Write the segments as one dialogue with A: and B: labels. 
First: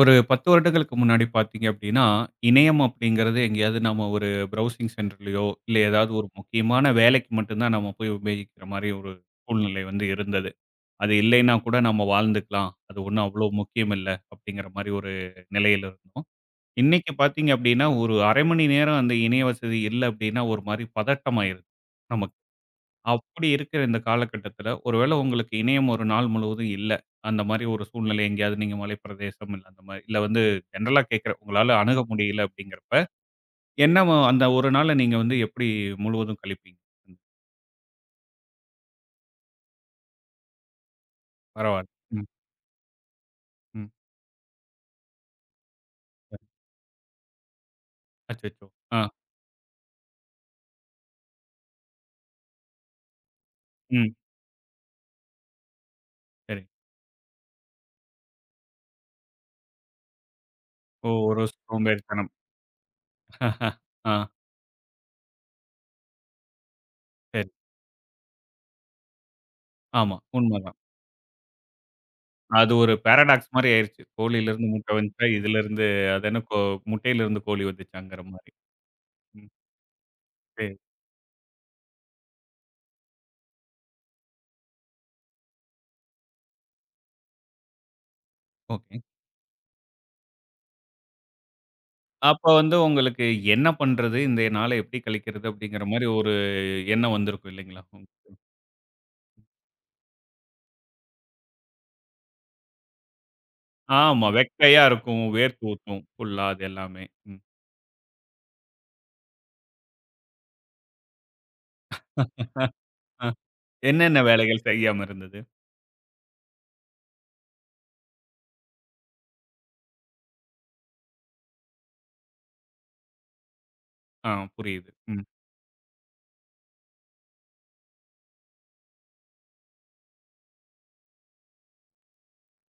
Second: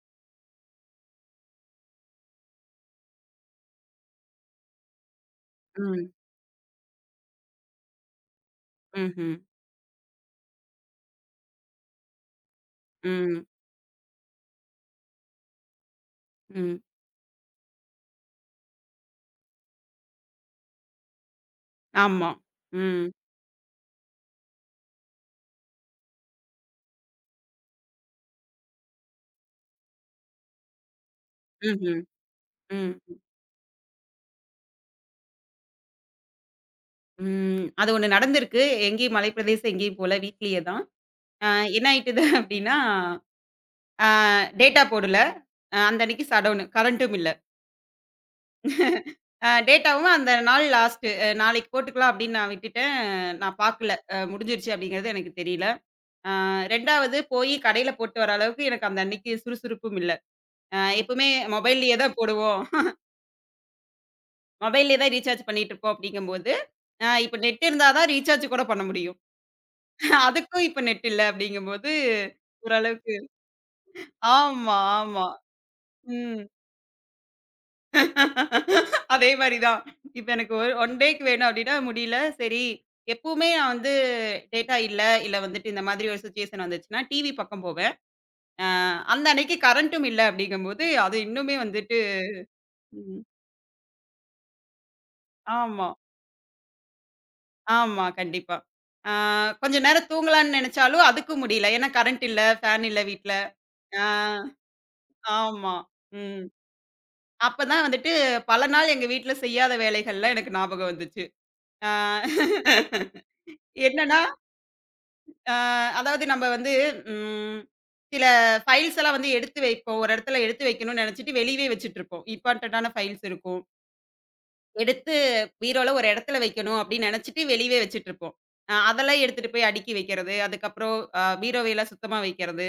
A: ஒரு 10 வருடங்களுக்கு முன்னாடி பார்த்தீங்க அப்படின்னா, இணையம் அப்படிங்கிறது எங்கேயாவது நம்ம ஒரு ப்ரௌசிங் சென்டர்லயோ, இல்ல
B: ம்.
A: ஏதாவது ஒரு முக்கியமான வேலைக்கு மட்டும் தான் நம்ம போய் உபயோகிக்கிற மாரி ஒரு
B: ம்ஹ்ம்.
A: சூழ்நிலை வந்து இருந்தது. அது இல்லைன்னா கூட நம்ம வாழ்ந்துக்கலாம். அது ஒண்ணும்
B: ம்.
A: அவ்வளோ முக்கியம் இல்ல அப்படிங்கிற மாரி ஒரு நிலையில இருந்தோம்.
B: ம்.
A: இன்னைக்கு பார்த்தீங்க அப்படின்னா, ஒரு 1/2 மணி நேரம் அந்த இணைய வசதி இல்ல அப்படின்னா ஒரு மாரி பதட்டமாயிருது.
B: ஆமா. ம்.
A: அப்படி இருக்கிற இந்த காலகட்டத்தில, ஒருவேளை உங்களுக்கு இணையம் ஒரு நாள் முழுவதும் இல்ல. அந்த மாரி ஒரு சூழ்நிலை எங்கேயாவது நீங்க மலைப்பிரதேசம் இல்ல அந்த மாரி இல்ல வந்து ஜெனரலா கேட்கிறேன். உங்களால
B: ம்ஹ்ம்.
A: அணுக முடியல அப்படிங்கிறப்ப,
B: ம்.
A: என்ன வ அந்த ஒரு நாள நீங்க வந்து எப்படி முழுவதும் கழிப்பீங்க? ம்.
B: ம். அது ஒண்ணு நடந்திருக்கு. எங்கேயும் மலைப்பிரதேசம் எங்கேயும் போல. வீட்லயே தான். அ என்ன
A: பரவால்ல.
B: ஆயிட்டுது
A: ம்.
B: அப்டின்னா,
A: ம்.
B: அ டேட்டா போடல. அந்த அன்னைக்கு ஷட்டவுனு. கரண்ட்டும் இல்ல.
A: அச்சச்சோ! ஆ.
B: டேட்டாவும் அந்த நாள் லாஸ்ட்டு. நாளைக்கு போட்டுக்கலாம் அப்டின்னு நான் விட்டுட்டேன். நான் பாக்கல.
A: ம்.
B: முடிஞ்சிருச்சு அப்டிங்கிறது எனக்கு தெரியல. அ
A: சரி.
B: 2வது போயி கடையில போட்டு வர அளவுக்கு எனக்கு அந்த அன்னைக்கு சுறுசுறுப்பும் இல்ல.
A: ஓ!
B: எப்பவுமே
A: ஒரு
B: மொபைல்லயே தான்
A: சோம்பேறித்தனம்.
B: போடுவோம்.
A: ஆ.
B: மொபைல்லே தான் ரீசார்ஜ் பண்ணிட்டு இருப்போம் அப்படிங்கும்போது, இப்ப
A: சரி.
B: நெட் இருந்தா தான் ரீசார்ஜ் கூட பண்ண முடியும்.
A: ஆமா,
B: அதுக்கும்
A: உண்மதான்.
B: இப்ப நெட் இல்ல அப்படிங்கும்போது,
A: அது ஒரு
B: ஓரளவுக்கு
A: பாராடாக்ஸ் மாரி ஆயிருச்சு. கோழியிலிருந்து
B: ஆமா,
A: முட்டை
B: ஆமா.
A: வந்துச்சா, இதிலிருந்து அது என்ன
B: ம்.
A: கோ முட்டையிலிருந்து கோழி வந்துச்சாங்கிற மாரி.
B: அதே
A: ம்.
B: மாரி தான். இப்ப எனக்கு
A: சரி.
B: ஒன் டேக்கு வேணும் அப்படின்னா முடியல. சரி, எப்பவுமே நான் வந்து டேட்டா இல்ல, இல்ல வந்துட்டு இந்த மாதிரி ஒரு சிச்சுவேஷன் வந்துச்சுன்னா, டிவி பக்கம் போவேன். அ
A: ஓகே.
B: அந்த அன்னைக்கு கரண்ட்டும் இல்ல அப்படிங்கும்போது, அது இன்னுமே வந்துட்டு
A: அப்ப வந்து
B: ம்.
A: உங்களுக்கு என்ன பண்றது? இந்த நாள எப்படி கழிக்கிறது? அப்படிங்கிற
B: ஆமா.
A: மாரி ஒரு எண்ணம் வந்திருக்கும் இல்லைங்களா?
B: ஆமா, கண்டிப்பா. ஆ கொஞ்ச நேரம் தூங்கலான்னு நெனச்சாலும், அதுக்கும் முடியல. ஏன்னா கரண்ட் இல்ல, ஃபேன் இல்ல வீட்ல. ஆ
A: ஆமா. வெக்கையா இருக்கும். வேர்த்து
B: ஆமா.
A: ஊத்தும்.
B: ம்.
A: ஃபுல்லா அது எல்லாமே. ம்.
B: அப்பதான் வந்துட்டு பல நாள் எங்க வீட்ல செய்யாத வேலைகள்லாம் எனக்கு ஞாபகம் வந்துச்சு. ஆ
A: அஹ், என்னென்ன
B: என்னன்னா,
A: வேலைகள் செய்யாம இருந்தது?
B: ஆ அதாவது நம்ம வந்து ம் சில ஃபைல்ஸ் எல்லாம் வந்து எடுத்து வைப்போம். ஒரு இடத்துல எடுத்து வைக்கணும்னு நெனச்சுட்டு வெளியவே வச்சுட்டுருப்போம். இம்பார்ட்டன்ட்டான ஃபைல்ஸ் இருக்கும்.
A: ஆ, புரியுது.
B: எடுத்து
A: ம்,
B: பீரோல ஒரு இடத்துல வைக்கணும் அப்படின்னு நினைச்சிட்டு வெளியவே வச்சுட்டுருப்போம். அதெல்லாம் எடுத்துட்டு போய் அடுக்கி வைக்கிறது. அதுக்கப்புறம் பீரோவையெல்லாம் சுத்தமா வைக்கிறது.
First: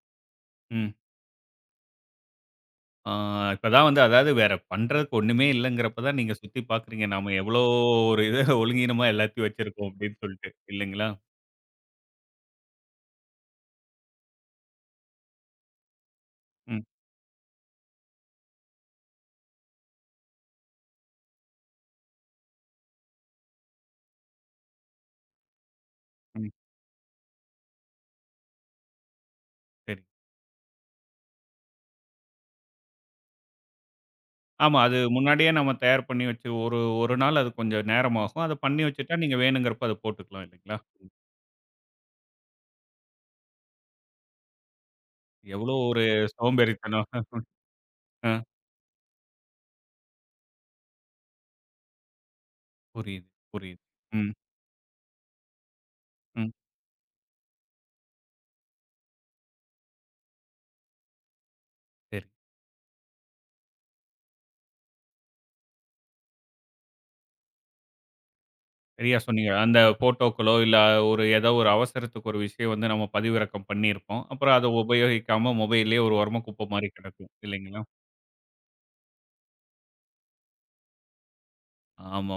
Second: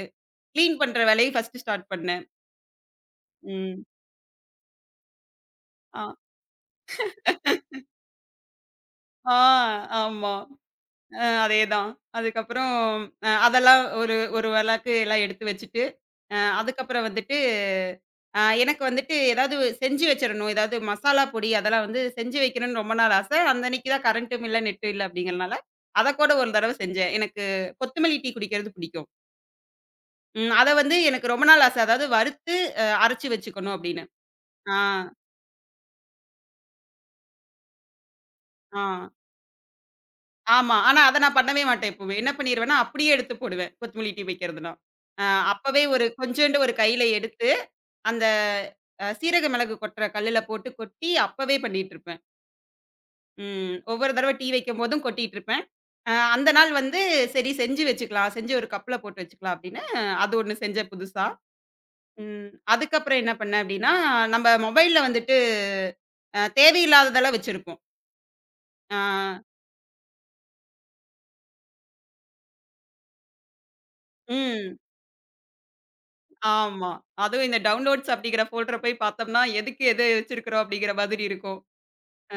B: கிளீன்
A: ம்.
B: பண்ற வேலையும் ஃபர்ஸ்ட்டு ஸ்டார்ட் பண்ணேன்.
A: ஆ,
B: ம்.
A: இப்பதான் வந்து அதாவது வேற பண்றதுக்கு ஒண்ணுமே
B: அ
A: இல்லங்கிறப்ப தான் நீங்க சுத்தி பார்க்குறீங்க. நாம எவ்வளோ ஒரு இது ஒழுங்கீனமா
B: ஆ
A: எல்லாத்தையும் வச்சிருக்கோம் அப்படின்னு
B: ஆமா.
A: சொல்லிட்டு. இல்லைங்களா?
B: அதேதான். அதுக்கப்புறம் அதெல்லாம் ஒரு ஒரு வழக்கு எல்லாம் எடுத்து வச்சுட்டு,
A: ம்,
B: அதுக்கப்புறம் வந்துட்டு, எனக்கு வந்துட்டு ஏதாவது செஞ்சு வச்சிரணும். ஏதாவது மசாலா பொடி அதெல்லாம் வந்து செஞ்சு வைக்கணும்னு ரொம்ப நாள் ஆசை. அந்த அன்னைக்கு தான் கரண்ட்டும் இல்ல, நெட்டும் இல்ல அப்படிங்கிறனால, அத கூட
A: ம்.
B: ஒரு தடவ செஞ்சேன். எனக்கு கொத்தமல்லி டீ குடிக்கிறது பிடிக்கும்.
A: சரி.
B: ம். அத வந்து எனக்கு ரொம்ப நாள் ஆசை. அதாவது வறுத்து அரைச்சு வச்சுக்கணும் அப்படின்னு. ஆ,
A: ஆமா. அது முன்னாடியே நம்ம தயார் பண்ணி வச்சு ஒரு ஒரு நாள் அது கொஞ்சம் நேரமாகும். அத பண்ணி
B: ஆ.
A: வச்சுட்டா நீங்க வேணுங்கிறப்ப அத போட்டுக்கலாம்
B: ஆமா.
A: இல்லைங்களா?
B: ஆனா அத நான் பண்ணவே மாட்டேன் எப்பவுமே. என்ன பண்ணிருவேன்னா, அப்படியே எடுத்து போடுவேன். கொத்தமல்லி டீ வைக்கிறதுனா. அ
A: எவ்வளோ
B: அப்பவே
A: ஒரு
B: ஒரு கொஞ்சோண்டு ஒரு கையில
A: சோம்பேறித்தனம்.
B: எடுத்து, அந்த
A: அ
B: சீரக மிளகு கொட்டுற கல்லுல போட்டு கொட்டி, அப்பவே பண்ணிட்டுருப்பேன்.
A: புரியுது,
B: ம்.
A: புரியுது.
B: ஒவ்வொரு
A: ம்,
B: தடவ டீ வைக்கும்போதும் கொட்டிட்டுருப்பேன். அந்த
A: ம்.
B: நாள் வந்து சரி செஞ்சு வச்சுக்கலாம். செஞ்சு ஒரு கப்ல போட்டு வச்சுக்கலாம் அப்படின்னு, அது ஒண்ணு செஞ்சேன் புதுசா.
A: சரி.
B: ம். அதுக்கப்புறம் என்ன பண்ணேன் அப்படின்னா, நம்ம மொபைல்ல வந்துட்டு தேவையில்லாததெல்லாம் வச்சிருப்போம். ஆ.
A: சரியா சொன்னீங்க. அந்த ஃபோட்டோக்களோ, இல்ல ஒரு ஏதோ ஒரு அவசரத்துக்கு ஒரு விஷயம் வந்து நம்ம பதிவிறக்கம் பண்ணியிருப்போம். அப்புறம் அத
B: ம்.
A: உபயோகிக்காம மொபைல்லயே ஒரு ஓரமா குப்பை மாரி
B: ஆமா.
A: கிடக்கும்.
B: அதுவும் இந்த
A: இல்லைங்களா?
B: டவுன்லோட்ஸ் அப்படிங்கிற ஃபோல்டர போய் பார்த்தோம்னா, எதுக்கு எது வச்சிருக்கிறோம் அப்படிங்கிற மாதிரி இருக்கும்.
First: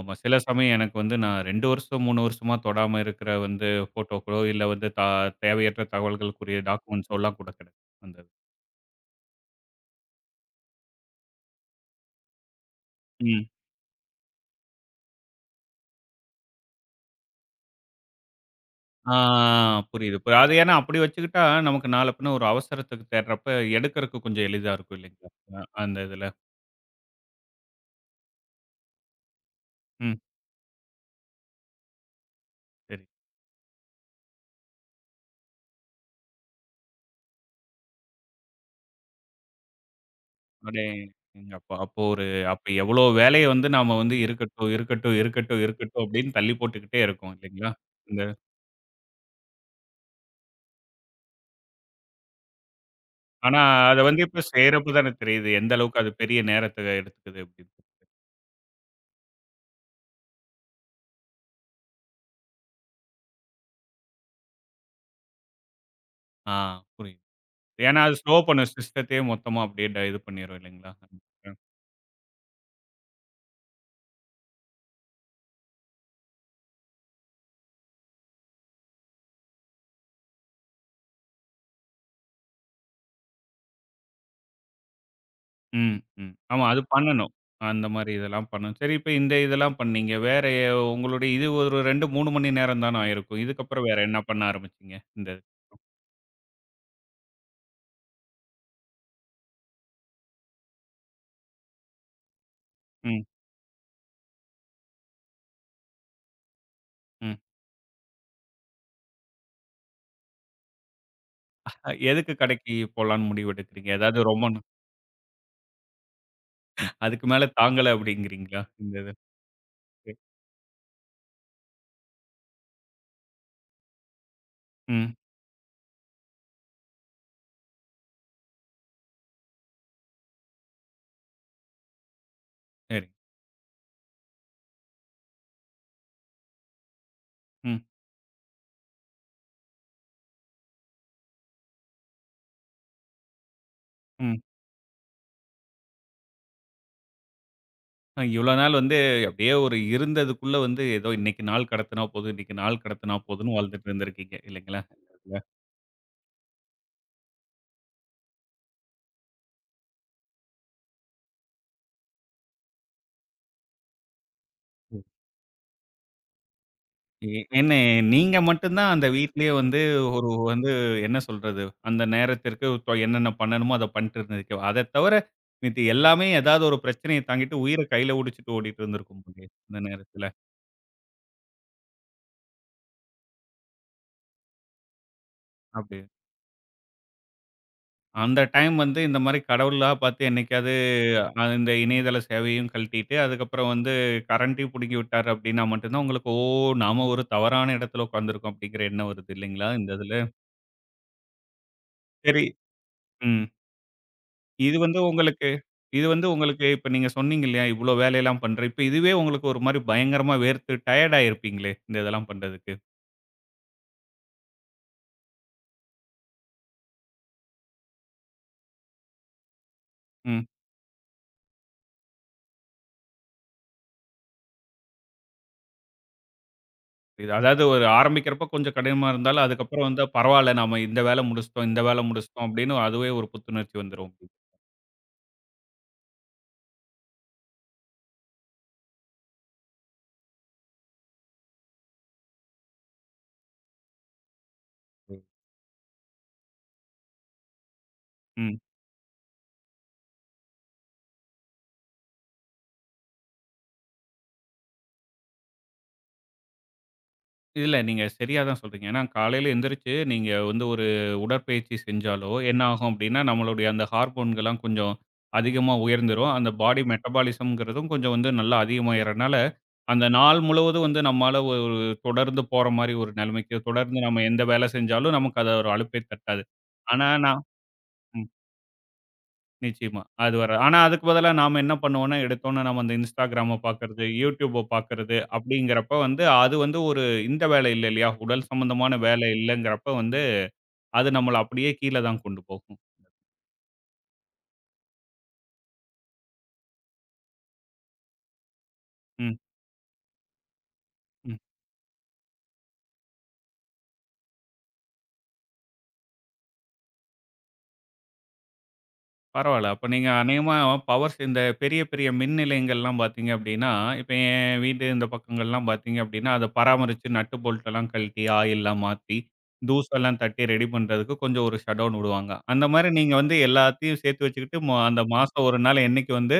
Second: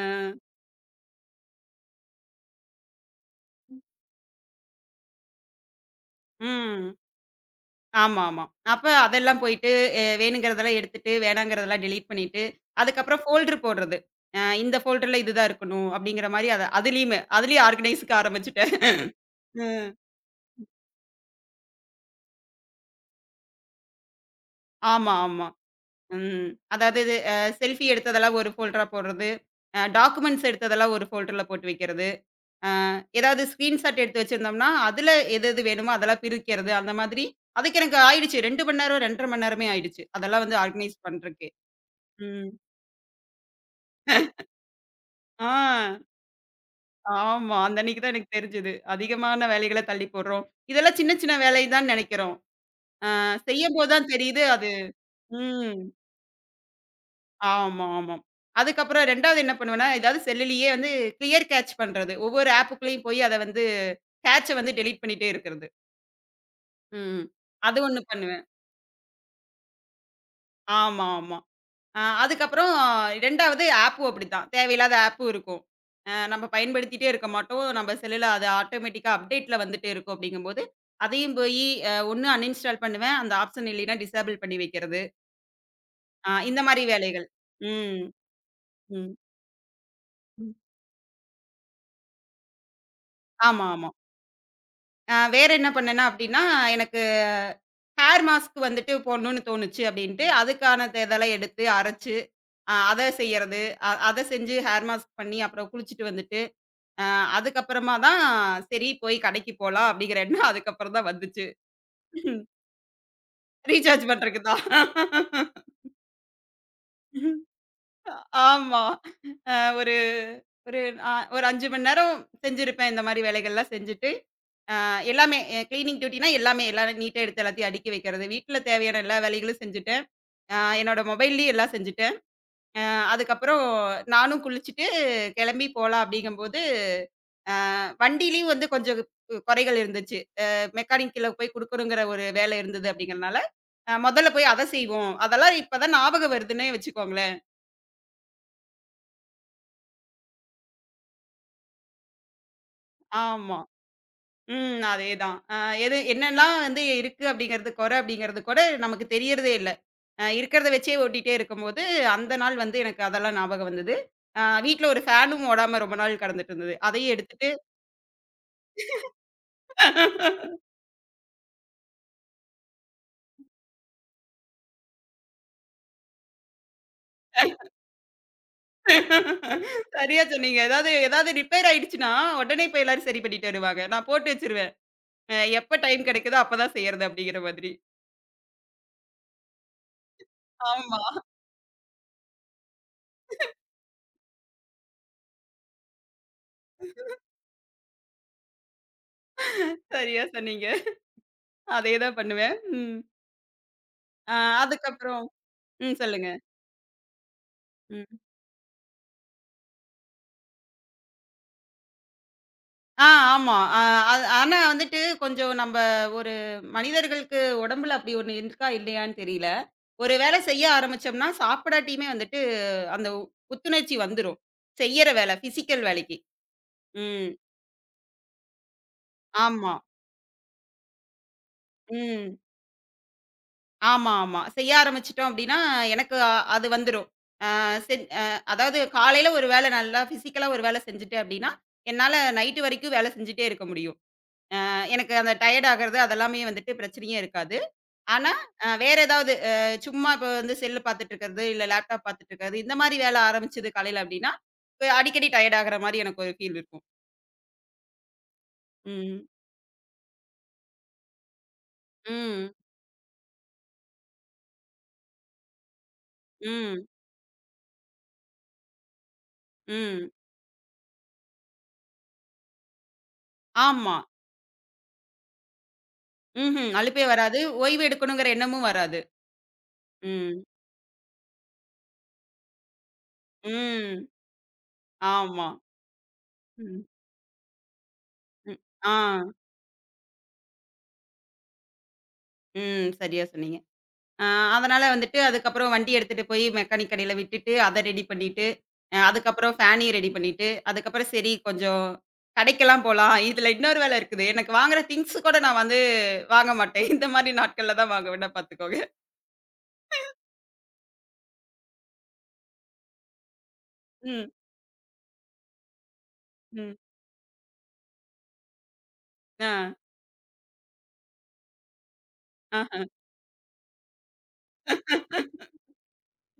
B: அ,
A: சில சமயம் எனக்கு வந்து நான் 2 வருஷம், 3 வருஷமா தொடாம இருக்கிற வந்து ஃபோட்டோக்களோ, இல்ல வந்து தேவையற்ற தகவல்களுக்குரிய
B: ம்.
A: டாக்குமெண்ட்ஸோ எல்லாம் கூட கிடக்கு. அந்த
B: ஆமா, ஆமா. அப்ப அதெல்லாம் போயிட்டு வேணுங்கிறதெல்லாம் எடுத்துட்டு, வேணாங்கிறதெல்லாம் டெலீட் பண்ணிட்டு, அதுக்கப்புறம் ஃபோல்டர் போடுறது. இந்த ஃபோல்டர்ல இதுதான் இருக்கணும் அப்படிங்கிற மாரி அத அதுலயும் ஆர்கனைஸ்க்கு ஆரம்பிச்சுட்டேன்.
A: ஆ,
B: ம்.
A: புரியுது. அது ஏன்னா அப்படி வச்சுக்கிட்டா, நமக்கு நாள பின்ன ஒரு அவசரத்துக்கு தேடுறப்ப எடுக்கறக்கு கொஞ்சம் எளிதா இருக்கும்
B: ஆமா,
A: இல்லைங்களா?
B: ஆமா.
A: அந்த இதுல.
B: ம். அதாவது இது செல்ஃபி எடுத்ததெல்லாம் ஒரு ஃபோல்டரா போடுறது.
A: ம்.
B: டாக்குமெண்ட்ஸ் எடுத்ததெல்லாம் ஒரு ஃபோல்டர்ல போட்டு வைக்கிறது.
A: சரி.
B: ஏதாவது ஸ்கிரீன்ஷாட் எடுத்து வச்சிருந்தோம்னா, அதுல எது எது வேணுமோ அதெல்லாம் பிரிக்கிறது, அந்த மாதிரி. அதுக்கு எனக்கு ஆயிடுச்சு. 2 மணி நேரம், 2 1/2 மணி நேரமே ஆயிடுச்சு. அதெல்லாம் வந்து
A: அடே
B: ஆர்கனைஸ் பண்றதுக்கு.
A: எங்கப்பா! அப்போ ஒரு
B: ம்.
A: அப்ப எவ்வளோ வேலைய வந்து நாம வந்து இருக்கட்டும், இருக்கட்டும், இருக்கட்டும்,
B: ஆ,
A: இருக்கட்டும் அப்படின்னு தள்ளி போட்டுக்கிட்டே இருக்கோம்
B: ஆமா.
A: இல்லைங்களா?
B: அந்த அன்னைக்கு தான்
A: இந்த
B: எனக்கு தெரிஞ்சது. அதிகமான வேலைகள தள்ளி போடுறோம். இதெல்லாம் சின்ன சின்ன வேலை தான் நெனைக்கிறோம்.
A: ஆனா
B: செய்யும்போது
A: அத
B: தான்
A: வந்து இப்ப
B: தெரியுது அது
A: செய்றப்ப தானே தெரியுது. எந்த
B: ம்.
A: அளவுக்கு அது பெரிய நேரத்த எடுத்துக்குது அப்படின்னு.
B: ஆமா, ஆமா. அதுக்கப்புறம் 2வது என்ன பண்ணுவேன்னா, ஏதாவது செல்லுலயே வந்து கிளியர் கேட்ச் பண்றது. ஒவ்வொரு ஆப்புக்குள்ளயும் போய் அத வந்து கேட்ச்ச வந்து டெலீட் பண்ணிட்டே இருக்கிறது.
A: ஆ, புரியுது.
B: ம். அது
A: ஏன்னா
B: ஒண்ணு
A: அது ஸ்லோ
B: பண்ணுவேன்.
A: பண்ணும் சிஸ்டத்தையே மொத்தமா அப்படியே இது பண்ணிரும் இல்லைங்களா?
B: ஆமா, ஆமா. அதுக்கப்புறம் 2வது ஆப்பும் அப்படித்தான். தேவையில்லாத ஆப்பும் இருக்கும். நம்ம பயன்படுத்திட்டே இருக்க மாட்டோம். நம்ம செல்லுல அது ஆட்டோமேட்டிக்கா அப்டேட்ல வந்துட்டே இருக்கும் அப்படிங்கும்போது, அதையும் போயி ஒண்ணு அன்இன்ஸ்டால் பண்ணுவேன். அந்த ஆப்ஷன் இல்லைன்னா டிசேபிள் பண்ணி வைக்கிறது.
A: ம், ம்.
B: இந்த
A: ஆமா. அது
B: மாரி வேலைகள்.
A: பண்ணணும். அந்த
B: ம்.
A: மாரி இதெல்லாம் பண்ணணும். சரி இப்ப
B: ம்.
A: இந்த இதெல்லாம் பண்ணீங்க. வேற
B: ம்.
A: உங்களுடைய இது ஒரு 2, 3 மணி நேரம் தான ஆயிருக்கும்.
B: ஆமா,
A: இதுக்கப்புறம்
B: ஆமா.
A: வேற என்ன பண்ண ஆரம்பிச்சீங்க? இந்த இது?
B: வேற என்ன பண்ணேன்னா அப்படின்னா, எனக்கு ஹேர் மாஸ்க் வந்துட்டு போடணும்னு தோணுச்சு அப்படின்ட்டு, அதுக்கான இதெல்லாம் எடுத்து அரைச்சு, அத
A: ம்,
B: செய்யறது. அத செஞ்சு ஹேர் மாஸ்க் பண்ணி அப்புறம் குளிச்சுட்டு வந்துட்டு அ
A: ம்.
B: அதுக்கப்புறமா தான் சரி போய் கடைக்கு போலாம் அப்படிங்கிற எண்ணம் அதுக்கப்புறம் தான் வந்துச்சு.
A: எதுக்கு கடைக்கு போலான்னு முடிவெடுக்கிறீங்க?
B: ரீசார்ஜ்
A: ஏதாவது
B: பண்றதுக்கு
A: ரொம்ப
B: தான்.
A: அதுக்கு மேல தாங்கல அப்படிங்கிறீங்களா?
B: ஆமா.
A: இந்த இது.
B: அ ஒரு
A: சரி.
B: ஒரு அ ஒரு 5 மணி நேரம் செஞ்சிருப்பேன். இந்த மாரி வேலைகள்லாம் செஞ்சுட்டு,
A: ம்.
B: எல்லாமே கிளீனிங் டியூட்டினா எல்லாம் நீட்டா எடுத்து எல்லாத்தையும் அடுக்கி வைக்கிறது. வீட்ல தேவையான எல்லா வேலைகளும் செஞ்சுட்டேன். அ என்னோட மொபைல்லயும் எல்லாம் செஞ்சுட்டேன். அ
A: சரி.
B: அதுக்கப்புறம் நானும் குளிச்சுட்டு கிளம்பி போலாம் அப்படிங்கும்போது,
A: ம்,
B: வண்டியிலயும் வந்து கொஞ்சம் குறைகள் இருந்துச்சு. மெக்கானிக் கீழ போய் குடுக்கணுங்கிற ஒரு வேலை இருந்தது அப்படிங்கிறனால, முதல்ல
A: ம்.
B: போய் அத செய்வோம். அதெல்லாம் இப்ப தான் ஞாபகம் வருதுன்னே வச்சுக்கோங்களேன்.
A: இவ்வளோ நாள் வந்து அப்படியே ஒரு இருந்ததுக்குள்ள வந்து ஏதோ இன்னைக்கு நாள் கடத்துனா போதும், இன்னைக்கு நாள் கடத்துனா போதும்ன்னு
B: ஆமா.
A: வாழ்ந்துட்டு இருந்திருக்கீங்க
B: ம்.
A: இல்லைங்களா?
B: அதேதான். எது என்னலாம் வந்து இருக்கு அப்படிங்கிறது, குறை அப்படிங்கிறது கூட நமக்கு தெரியறதே இல்ல. இருக்கிறத வச்சே ஓட்டிட்டே இருக்கும்போது, அந்த நாள் வந்து எனக்கு அதெல்லாம் ஞாபகம் வந்தது. வீட்ல ஒரு ஃபேனும் ஓடாம ரொம்ப நாள் கடந்துட்டு இருந்தது. அதையும் எடுத்துட்டு
A: என்ன நீங்க மட்டும் தான் அந்த வீட்லயே வந்து ஒரு வந்து என்ன சொல்றது? அந்த நேரத்திற்கு என்னென்ன பண்ணணுமோ அத பண்ணிட்டு இருந்திருக்க. அத தவிர மீதி எல்லாமே ஏதாவது ஒரு பிரச்சனைய தாங்கிட்டு உயிர கையில புடிச்சுட்டு ஓடிட்டு இருந்திருக்கும் போலயே, அந்த
B: சரியா
A: நேரத்துல.
B: சொன்னீங்க. ஏதாவது ஏதாவது ரிப்பேர் ஆயிடுச்சுன்னா, உடனே போய் எல்லாரும் சரி பண்ணிட்டு வருவாங்க. நான் போட்டு வச்சுருவேன். எப்ப
A: அப்படி
B: டைம் கிடைக்குதோ அப்பதான் செய்யறது அப்படிங்கிற மாதிரி.
A: அந்த டைம் வந்து இந்த மாரி கடவுளா பார்த்து என்னைக்காவது
B: ஆமா.
A: இந்த இணையதள சேவையும் கழட்டிட்டு, அதுக்கப்புறம் வந்து கரண்ட்டையும் புடுங்கி விட்டாரு அப்படின்னா மட்டும் தான் உங்களுக்கு, "ஓ! நாம ஒரு தவறான இடத்துல உட்கார்ந்திருக்கோம்" அப்படிங்கிற எண்ணம் வருது இல்லைங்களா? இந்த இதுல.
B: சரியா சொன்னீங்க. அதே தான்
A: சரி.
B: பண்ணுவேன். ம்.
A: ம்.
B: அ
A: இது வந்து
B: அதுக்கப்புறம்
A: உங்களுக்கு
B: ம்
A: இது வந்து
B: சொல்லுங்க.
A: உங்களுக்கு இப்ப நீங்க சொன்னீங்க இல்லையா? இவ்ளோ
B: ம்.
A: வேலையெல்லாம் பண்றேன். இப்ப இதுவே உங்களுக்கு ஒரு மாரி பயங்கரமா வேர்த்து டயர்ட் ஆயிருப்பீங்களே! இந்த இதெல்லாம் பண்றதுக்கு.
B: ஆ ஆமா. அது ஆனா வந்துட்டு கொஞ்சம் நம்ப ஒரு மனிதர்களுக்கு உடம்புல அப்படி ஒண்ணு இருக்கா இல்லையான்னு தெரியல. ஒரு வேலை
A: ம்.
B: செய்ய ஆரம்பிச்சோம்னா, சாப்பிடாட்டியுமே வந்துட்டு அந்த புத்துணர்ச்சி வந்துரும். செய்யற வேலை, பிசிக்கல் வேலைக்கு. ம்.
A: இது அதாவது ஒரு ஆரம்பிக்கிறப்ப கொஞ்சம் கடினமா இருந்தாலும்,
B: ஆமா.
A: அதுக்கப்புறம் வந்து பரவால்ல நாம இந்த வேல முடிச்சுட்டோம், இந்த வேல
B: ம்.
A: முடிச்சுட்டோம் அப்படின்னு அதுவே ஒரு புத்துணர்ச்சி
B: ஆமா,
A: வந்துரும்.
B: ஆமா. செய்ய ஆரம்பிச்சுட்டோம் அப்படின்னா, எனக்கு அது வந்துரும். அ செஞ் அ அதாவது காலையில ஒரு வேலை நல்லா பிசிக்கலா ஒரு வேலை செஞ்சுட்டேன் அப்படின்னா, என்னால நைட் வரைக்கும் வேலை செஞ்சுட்டே இருக்க முடியும். எனக்கு அந்த டயர்ட் ஆகுறது அதெல்லாமே வந்துட்டு பிரச்சனையே இருக்காது. ஆனா,
A: ம்.
B: வேற ஏதாவது சும்மா இப்ப வந்து செல்லு பார்த்துட்டு இருக்கிறது, இல்ல லேப்டாப் பார்த்துட்டு இருக்கிறது, இந்த மாரி வேலை ஆரம்பிச்சது காலையில அப்படின்னா, அடிக்கடி டயர்ட் ஆகுற மாரி எனக்கு ஒரு ஃபீல் இருக்கும்.
A: இல்ல. நீங்க சரியா தான் சொல்றீங்க. ஏன்னா
B: ம்.
A: காலையில எந்திரிச்சு நீங்க வந்து ஒரு உடற்பயிற்சி செஞ்சாலோ,
B: ம்.
A: என்ன ஆகும் அப்டின்னா, நம்மளுடைய அந்த ஹார்மோன்கள்லாம் கொஞ்சம் அதிகமா உயர்ந்துரும். அந்த பாடி
B: ம்.
A: மெட்டபாலிசம்ங்கிறதும் கொஞ்சம் வந்து நல்லா அதிகமாயிறனால, அந்த
B: ம்.
A: நாள் முழுவதும் வந்து நம்மால ஒரு தொடர்ந்து போற மாரி ஒரு நிலைமைக்கு,
B: ஆமா.
A: தொடர்ந்து நம்ம எந்த வேலை செஞ்சாலும் நமக்கு அது ஒரு அலுப்பே தட்டாது.
B: ம்ஹ்ம். அலுப்பே
A: ஆனா நான்
B: வராது.
A: ம்.
B: ஓய்வு எடுக்கணுங்கிற எண்ணமும் வராது.
A: நிச்சயமா. அது
B: ம்.
A: வர ஆனா அதுக்கு பதிலா நாம என்ன பண்ணுவோம்னா, எடுத்தோனே நம்ம அந்த Instagram பாக்குறது,
B: ம்.
A: YouTube பாக்குறது
B: ஆமா.
A: அப்படிங்கிறப்ப வந்து அது வந்து
B: ம்.
A: ஒரு இந்த வேலை இல்ல இல்லையா? உடல்
B: ம். ஆ.
A: சம்பந்தமான வேலை இல்லங்கிறப்ப வந்து, அது நம்மள அப்படியே கீழ தான் கொண்டு போகும்.
B: ம். சரியா சொன்னீங்க. ஆ அதனால வந்துட்டு அதுக்கப்புறம் வண்டி எடுத்துட்டு போய் மெக்கானிக் கடையில விட்டுட்டு, அத ரெடி பண்ணிட்டு,
A: ம்.
B: அதுக்கப்புறம் ஃபேனையும் ரெடி பண்ணிட்டு, அதுக்கப்புறம் சரி
A: ம்.
B: கொஞ்சம் கடைக்கெல்லாம் போலாம். இதுல இன்னொரு வேலை இருக்குது. எனக்கு வாங்குற திங்ஸ் கூட நான் வந்து வாங்க மாட்டேன். இந்த மாரி நாட்கள்ல தான் வாங்குவேன்னா பார்த்துக்கோங்க.
A: பரவால்ல. அப்ப நீங்க அநேகமா பவர்ஸ் இந்த பெரிய, பெரிய மின் நிலையங்கள்லாம் பார்த்தீங்க அப்படின்னா, இப்ப
B: ம்,
A: என் வீட்டு இந்த பக்கங்கள்லாம் பார்த்தீங்க அப்படின்னா, அத
B: ம்.
A: பராமரிச்சு நட்டு போல்ட்டெல்லாம் கழட்டி, ஆயில்லாம் மாத்தி,
B: ஆ.
A: தூசெல்லாம் தட்டி ரெடி பண்றதுக்கு கொஞ்சம் ஒரு ஷட்டவுன் விடுவாங்க. அந்த
B: ஆஹ.
A: மாரி நீங்க வந்து எல்லாத்தையும் சேர்த்து வச்சுக்கிட்டு, அந்த மாசம் ஒரு நாள் என்னைக்கு வந்து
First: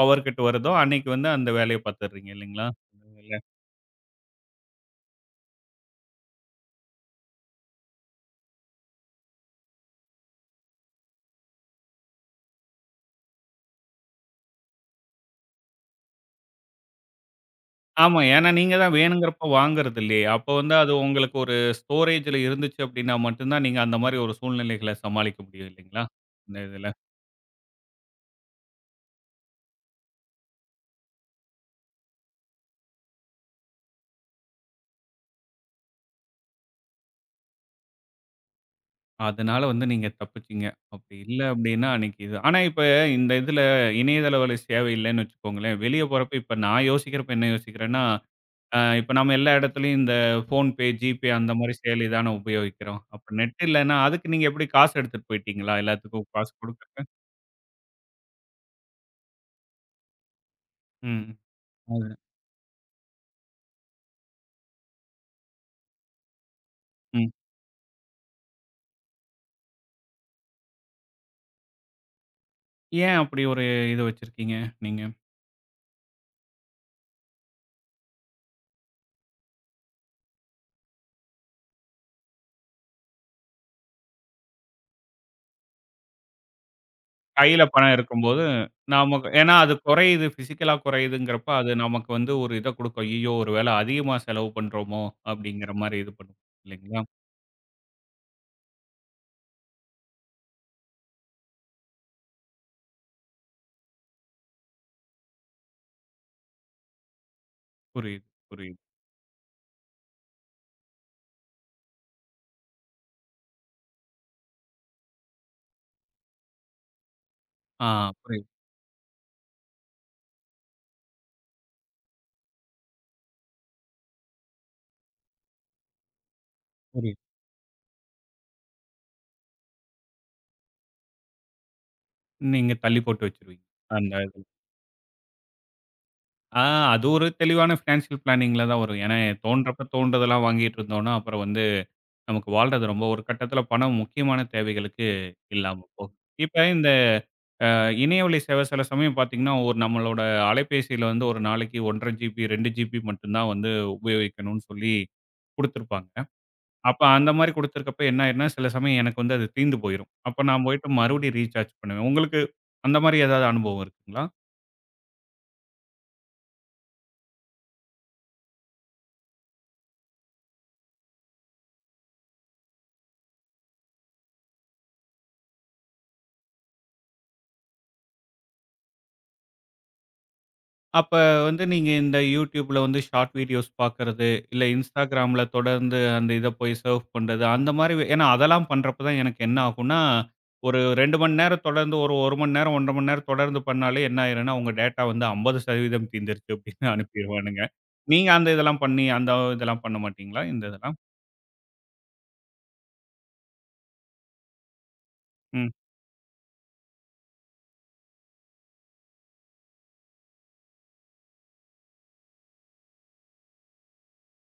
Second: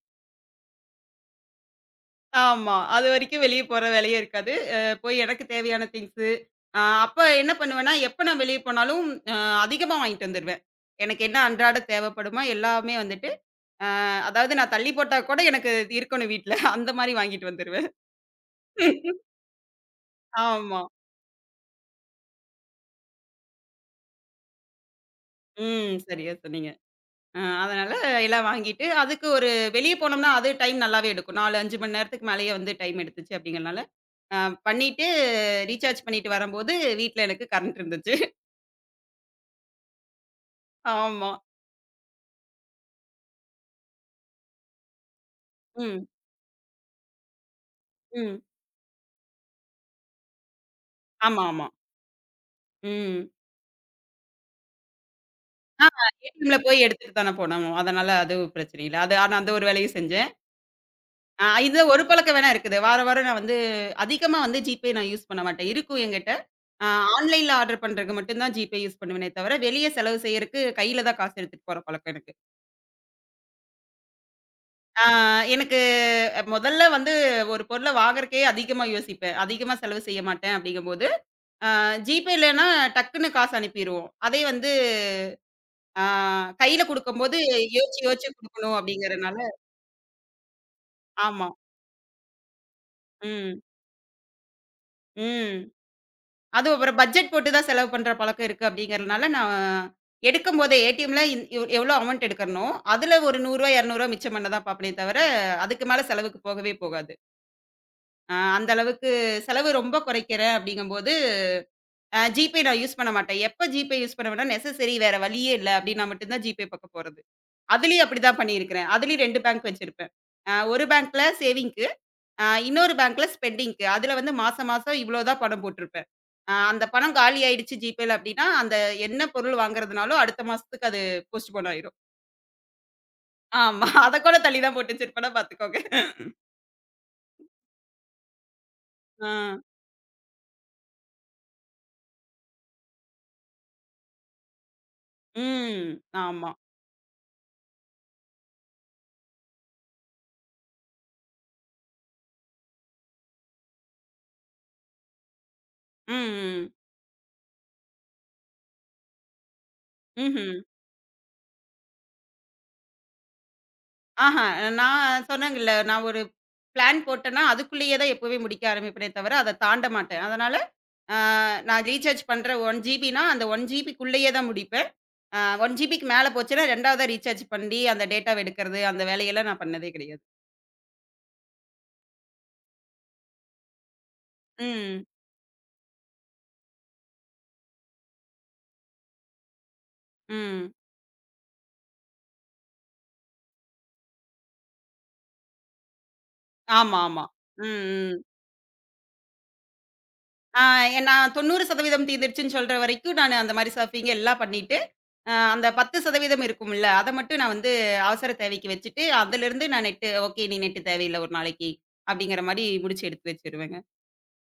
A: பவர் கட் வருதோ, அன்னைக்கு வந்து அந்த வேலைய பார்த்துடுறீங்க இல்லைங்களா?
B: ஆமா.
A: இல்ல.
B: அதுவரைக்கும் வெளிய போற வேலையும் இருக்காது. அ போய் எனக்கு தேவையான திங்ஸு அ அப்ப என்ன பண்ணுவேன்னா, எப்ப நான் வெளிய போனாலும் அ அதிகமா வாங்கிட்டு வந்துருவேன். எனக்கு என்ன அன்றாட தேவைப்படுமோ எல்லாமே வந்துட்டு ஆ அதாவது நான் தள்ளி போட்டா கூட எனக்கு இது இருக்கணும் வீட்ல. அந்த மாரி வாங்கிட்டு வந்துருவேன்.
A: ஆமா. ஏன்னா நீங்க தான் வேணுங்கிறப்ப வாங்குறது இல்லையே. அப்ப வந்து
B: ஆமா.
A: அது உங்களுக்கு ஒரு ஸ்டோரேஜ்ல இருந்துச்சு அப்படின்னா மட்டும் தான், நீங்க அந்த மாரி ஒரு சூழ்நிலைகள சமாளிக்க முடியும்
B: ம்.
A: இல்லைங்களா?
B: சரியா
A: இந்த
B: சொன்னீங்க.
A: இதுல.
B: அதனால எல்லாம் வாங்கிட்டு, அதுக்கு ஒரு வெளிய போனோம்னா அது டைம் நல்லாவே எடுக்கும். 4, 5 மணி நேரத்துக்கு மேலேயே வந்து டைம் எடுத்துச்சு அப்படிங்கிறனால, அ பண்ணிட்டு ரீசார்ஜ் பண்ணிட்டு வரும்போது வீட்ல எனக்கு கரண்ட் இருந்துச்சு.
A: அதனால வந்து நீங்க தப்பிச்சீங்க. அப்படி
B: ஆமா.
A: இல்ல அப்படின்னா அன்னைக்கு இது ஆனா இப்ப இந்த இதுல இணையதள வழி சேவை இல்லன்னு வச்சுக்கோங்களேன், வெளிய
B: ம்,
A: போறப்ப இப்ப நான் யோசிக்கிறப்ப என்ன யோசிக்கிறேன்னா,
B: ம்.
A: இப்ப நம்ம எல்லா இடத்துலயும் இந்த ஃபோன்பே, ஜிபே
B: ஆமா,
A: அந்த
B: ஆமா.
A: மாரி செயலி தானே உபயோகிக்கிறோம்.
B: ம்.
A: அப்ப நெட் இல்லன்னா அதுக்கு நீங்க எப்படி காசு எடுத்துட்டு போயிட்டீங்களா?
B: ஆ
A: எல்லாத்துக்கும் காசு
B: ஏடிஎம்ல போய்
A: குடுக்குறக்கு?
B: எடுத்துட்டு தானே போனோம். அதனால அது பிரச்சனை இல்ல. அது ஆனா அந்த ஒரு வேலையும் செஞ்சேன்.
A: ம்.
B: இது ஒரு
A: அது
B: பழக்கம் வேணா இருக்குது. வாரம் வாரம் நான் வந்து அதிகமா வந்து ஜிபே நான் யூஸ் பண்ண மாட்டேன். இருக்கும் என்கிட்ட. ஆ
A: ம்.
B: ஆன்லைன்ல ஆர்டர் பண்றதுக்கு மட்டும் தான் ஜிபே யூஸ் பண்ணுவேனே தவிர, வெளிய செலவு செய்யறக்கு கையில தான் காசு எடுத்துட்டு போற பழக்கம் எனக்கு.
A: ஏன் அப்படி ஒரு இது வச்சிருக்கீங்க நீங்க?
B: ஆ எனக்கு மொதல்ல வந்து ஒரு பொருள வாங்குறக்கே அதிகமா யோசிப்பேன். அதிகமா செலவு செய்ய மாட்டேன் அப்படிங்கும்போது, ஜிபே இல்லன்னா டக்குன்னு காசு அனுப்பிருவோம். அதே வந்து ஆ கையில குடுக்கும்போது
A: கையில பணம்
B: யோசிச்சு யோசிச்சு
A: இருக்கும்போது,
B: குடுக்கணும்
A: நமக்கு
B: அப்படிங்கிறனால
A: ஏன்னா அது குறையுது, பிசிக்கலா குறையுதுங்கிறப்ப,
B: ஆமா.
A: அது நமக்கு வந்து ஒரு இத குடுக்கும். ஐய்யயோ! ஒரு
B: ம்.
A: வேள அதிகமா செலவு பண்றோமோ!
B: ம்.
A: அப்படிங்கிற மாரி இது பண்ணும்.
B: அதுவும் அப்புறம்
A: இல்லைங்களா?
B: பட்ஜெட் போட்டு தான் செலவு பண்ற பழக்கம் இருக்கு அப்படிங்கிறதுனால, நான் எடுக்கும்போதே ஏடிஎம்ல இந் எவ் எவ்வளோ அமௌண்ட் எடுக்கிறனோ, அதுல ஒரு ரூ. 100 ரூ. 200 மிச்சம் பண்ண தான் பார்ப்பனே தவிர, அதுக்கு மேல செலவுக்கு போகவே போகாது.
A: புரியுது,
B: அந்த
A: புரியுது.
B: அளவுக்கு செலவு ரொம்ப குறைக்கிறேன் அப்படிங்கும்போது, ஜிபே நான் யூஸ் பண்ண மாட்டேன். எப்ப ஜிபே யூஸ் பண்ணுவேன்னா, நெசசரி வேற வழியே இல்ல அப்படின்னா மட்டும் தான் ஜிபே பக்கம் போறது.
A: ஆ,
B: அதுலயும் அப்படிதான்
A: புரியுது,
B: பண்ணியிருக்கிறேன். அதுலயும் 2 பேங்க் வச்சிருப்பேன். ஒரு பேங்க்ல சேவிங்க்கு இன்னொரு பேங்க்ல ஸ்பெண்டிங்க்கு. அதுல வந்து மாசம் மாசம் இவ்ளோ தான் பணம் போட்டுருப்பேன். அந்த பணம்
A: புரியுது.
B: காலி ஆயிடுச்சு ஜிபேல அப்டின்னா, அந்த என்ன பொருள் வாங்குறதுனாலோ, அடுத்த மாசத்துக்கு அது போஸ்ட்போன் ஆயிரும்.
A: நீங்க தள்ளி போட்டு வச்சுருவீங்க.
B: ஆமா. அத
A: அந்த
B: கூட
A: இது.
B: தள்ளி தான் போட்டு வச்சிருப்பேனா பாத்துக்கோங்க.
A: ஆ, அது ஒரு தெளிவான பினான்சியல் பிளானிங்ல தான் வரும். ஏன்னா
B: ஆ.
A: தோன்றப்ப தோன்றதெல்லாம் வாங்கிட்டு இருந்தோம்னா, அப்புறம் வந்து நமக்கு வாழ்றது ரொம்ப ஒரு கட்டத்தில பணம் முக்கியமான தேவைகளுக்கு இல்லாம
B: ம்.
A: போகும்.
B: ஆமா.
A: இப்ப இந்த இணையவழி சேவை சில சமயம் பார்த்தீங்கன்னா, ஒரு நம்மளோட அலைபேசியில வந்து ஒரு நாளைக்கு 1 1/2 ஜிபி, 2 ஜிபி மட்டும் தான் வந்து உபயோகிக்கணும்னு சொல்லி குடுத்துருப்பாங்க.
B: ம், ம்.
A: அப்ப அந்த மாரி குடுத்துருக்கப்ப என்ன ஆயிரும்னா, சில சமயம் எனக்கு வந்து அது தீர்ந்து போயிரும். அப்ப
B: ம்ஹ்ம்.
A: நான் போயிட்டு மறுபடியும் ரீசார்ஜ் பண்ணுவேன். உங்களுக்கு அந்த மாரி ஏதாவது அனுபவம் இருக்குங்களா?
B: ஆஹ. நான் சொன்னேங்கல்ல, நான் ஒரு பிளான் போட்டேன்னா, அதுக்குள்ளேயே தான் எப்பவுமே முடிக்க ஆரம்பிப்பேனே தவிர, அத தாண்ட மாட்டேன். அதனால, அ நான் ரீசார்ஜ் பண்ற 1 ஜிபின்னா, அந்த 1 ஜிபிக்குள்ளேயே தான் முடிப்பேன். 1 ஜிபிக்கு மேல போச்சுன்னா, 2வதா ரீசார்ஜ் பண்ணி, அந்த டேட்டாவ எடுக்கிறது, அந்த வேலையெல்லாம் நான் பண்ணதே கிடையாது.
A: அப்ப வந்து நீங்க இந்த YouTubeல வந்து ஷார்ட் வீடியோஸ் பார்க்கறது, இல்ல
B: ம்.
A: Instagramல தொடர்ந்து அந்த இத போய் சர்ஃப் பண்றது, அந்த மாரி ஏன்னா அதெல்லாம் பண்றப்ப தான் எனக்கு என்ன ஆகும்னா,
B: ம்.
A: ஒரு 2 மணி நேரம் தொடர்ந்து ஒரு 1 மணி நேரம், 1 1/2 மணி நேரம் தொடர்ந்து பண்ணாலே என்ன ஆயிரும்னா, உங்க டேட்டா வந்து 50% தீர்ந்துருச்சு அப்படின்னு
B: ஆமா, ஆமா.
A: அனுப்பிருவானுங்க.
B: ம், ம்.
A: நீங்க அந்த இதெல்லாம் பண்ணி அந்த இதெல்லாம் பண்ண மாட்டீங்களா?
B: ஆ
A: இந்த இதெல்லாம்?
B: நான் 90% தீர்ந்துருச்சுன்னு சொல்ற வரைக்கும், நானு அந்த மாரி சர்ஃபிங் எல்லாம் பண்ணிட்டு, அந்த
A: ம்.
B: 10% இருக்கும்ல, அத மட்டும் நான் வந்து அவசர தேவைக்கு வச்சுட்டு, அதிலிருந்து நான் நெட்டு ஓகே, இனி நெட்டு தேவையில்ல ஒரு நாளைக்கு, அப்படிங்கிற மாரி முடிச்சு எடுத்து வச்சுருவேங்க.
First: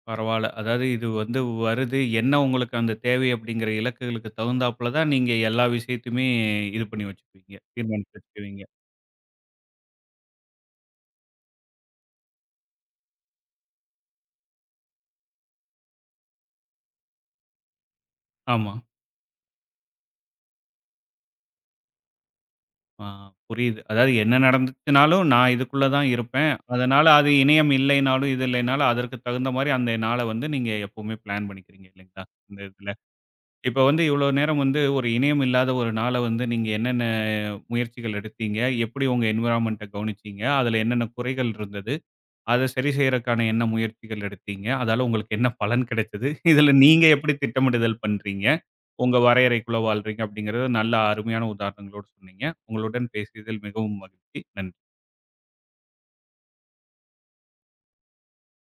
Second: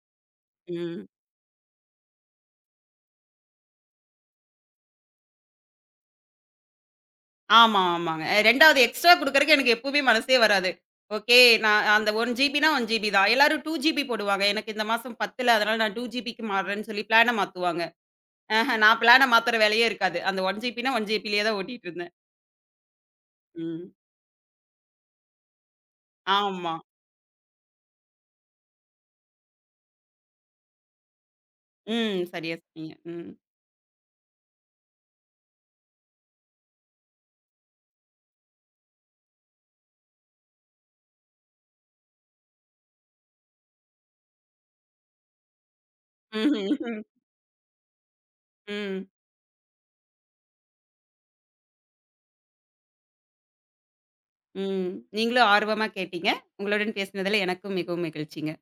A: பரவால்ல. அதாவது இது
B: ம்.
A: வந்து வருது. என்ன உங்களுக்கு அந்த தேவை அப்படிங்கிற இலக்குகளுக்கு தகுந்தாப்புல தான் நீங்க எல்லா விஷயத்தையுமே இது பண்ணி வச்சுக்குவீங்க.
B: ஆமா,
A: தீர்மானிச்சு
B: ஆமாங்க.
A: வச்சுக்குவீங்க.
B: 2வது எக்ஸ்ட்ரா குடுக்கறக்கு எனக்கு எப்பவுமே மனசே வராது. ஓகே. நான் அந்த 1 ஜிபின்னா 1 ஜிபி தான். எல்லாரும் 2 ஜிபி போடுவாங்க. எனக்கு இந்த மாசம் 10ல அதனால நான் 2 ஜிபிக்கு மாறுறேன்னு சொல்லி பிளான மாத்துவாங்க.
A: ஆமா.
B: ஆஹ நான் பிளான மாத்துற வேலையே இருக்காது. அந்த 1 ஜிபின்னா 1 ஜிபிலயே தான் ஓட்டிட்டு இருந்தேன்.
A: ஆ, புரியுது.
B: ம்.
A: அதாவது என்ன நடந்துச்சுனாலும், நான் இதுக்குள்ள தான் இருப்பேன்.
B: ஆமா.
A: அதனால அது இணையம் இல்லைனாலும், இது இல்லைனாலும் அதற்கு தகுந்த மாரி அந்த நாள வந்து நீங்க எப்பவுமே பிளான் பண்ணிக்கிறீங்க
B: ம்.
A: இல்லைங்களா?
B: சரியா
A: இந்த இதுல.
B: சொன்னீங்க. ம்.
A: இப்ப வந்து இவ்வளோ நேரம் வந்து ஒரு இணையம் இல்லாத ஒரு நாள வந்து நீங்க என்னென்ன முயற்சிகள் எடுத்தீங்க? எப்படி உங்க என்விரான்மென்ட்ட கவனிச்சீங்க? அதுல என்னென்ன குறைகள் இருந்தது? அத சரி செய்றக்கான என்ன முயற்சிகள் எடுத்தீங்க? அதால உங்களுக்கு என்ன பலன் கிடைச்சது?
B: ம்ஹ்ம்.
A: இதுல
B: ம்.
A: நீங்க எப்படி திட்டமிடுதல் பண்றீங்க?
B: ம்.
A: உங்க வரையறைக்குள்ள வாழ்றீங்க அப்படிங்கிறது நல்ல அருமையான உதாரணங்களோடு சொன்னீங்க. உங்களுடன் பேசியதில் மிகவும் மகிழ்ச்சி. நன்றி.
B: ம். நீங்களும் ஆர்வமா கேட்டீங்க. உங்களுடன் பேசினதுல எனக்கும் மிகவும் மகிழ்ச்சிங்க.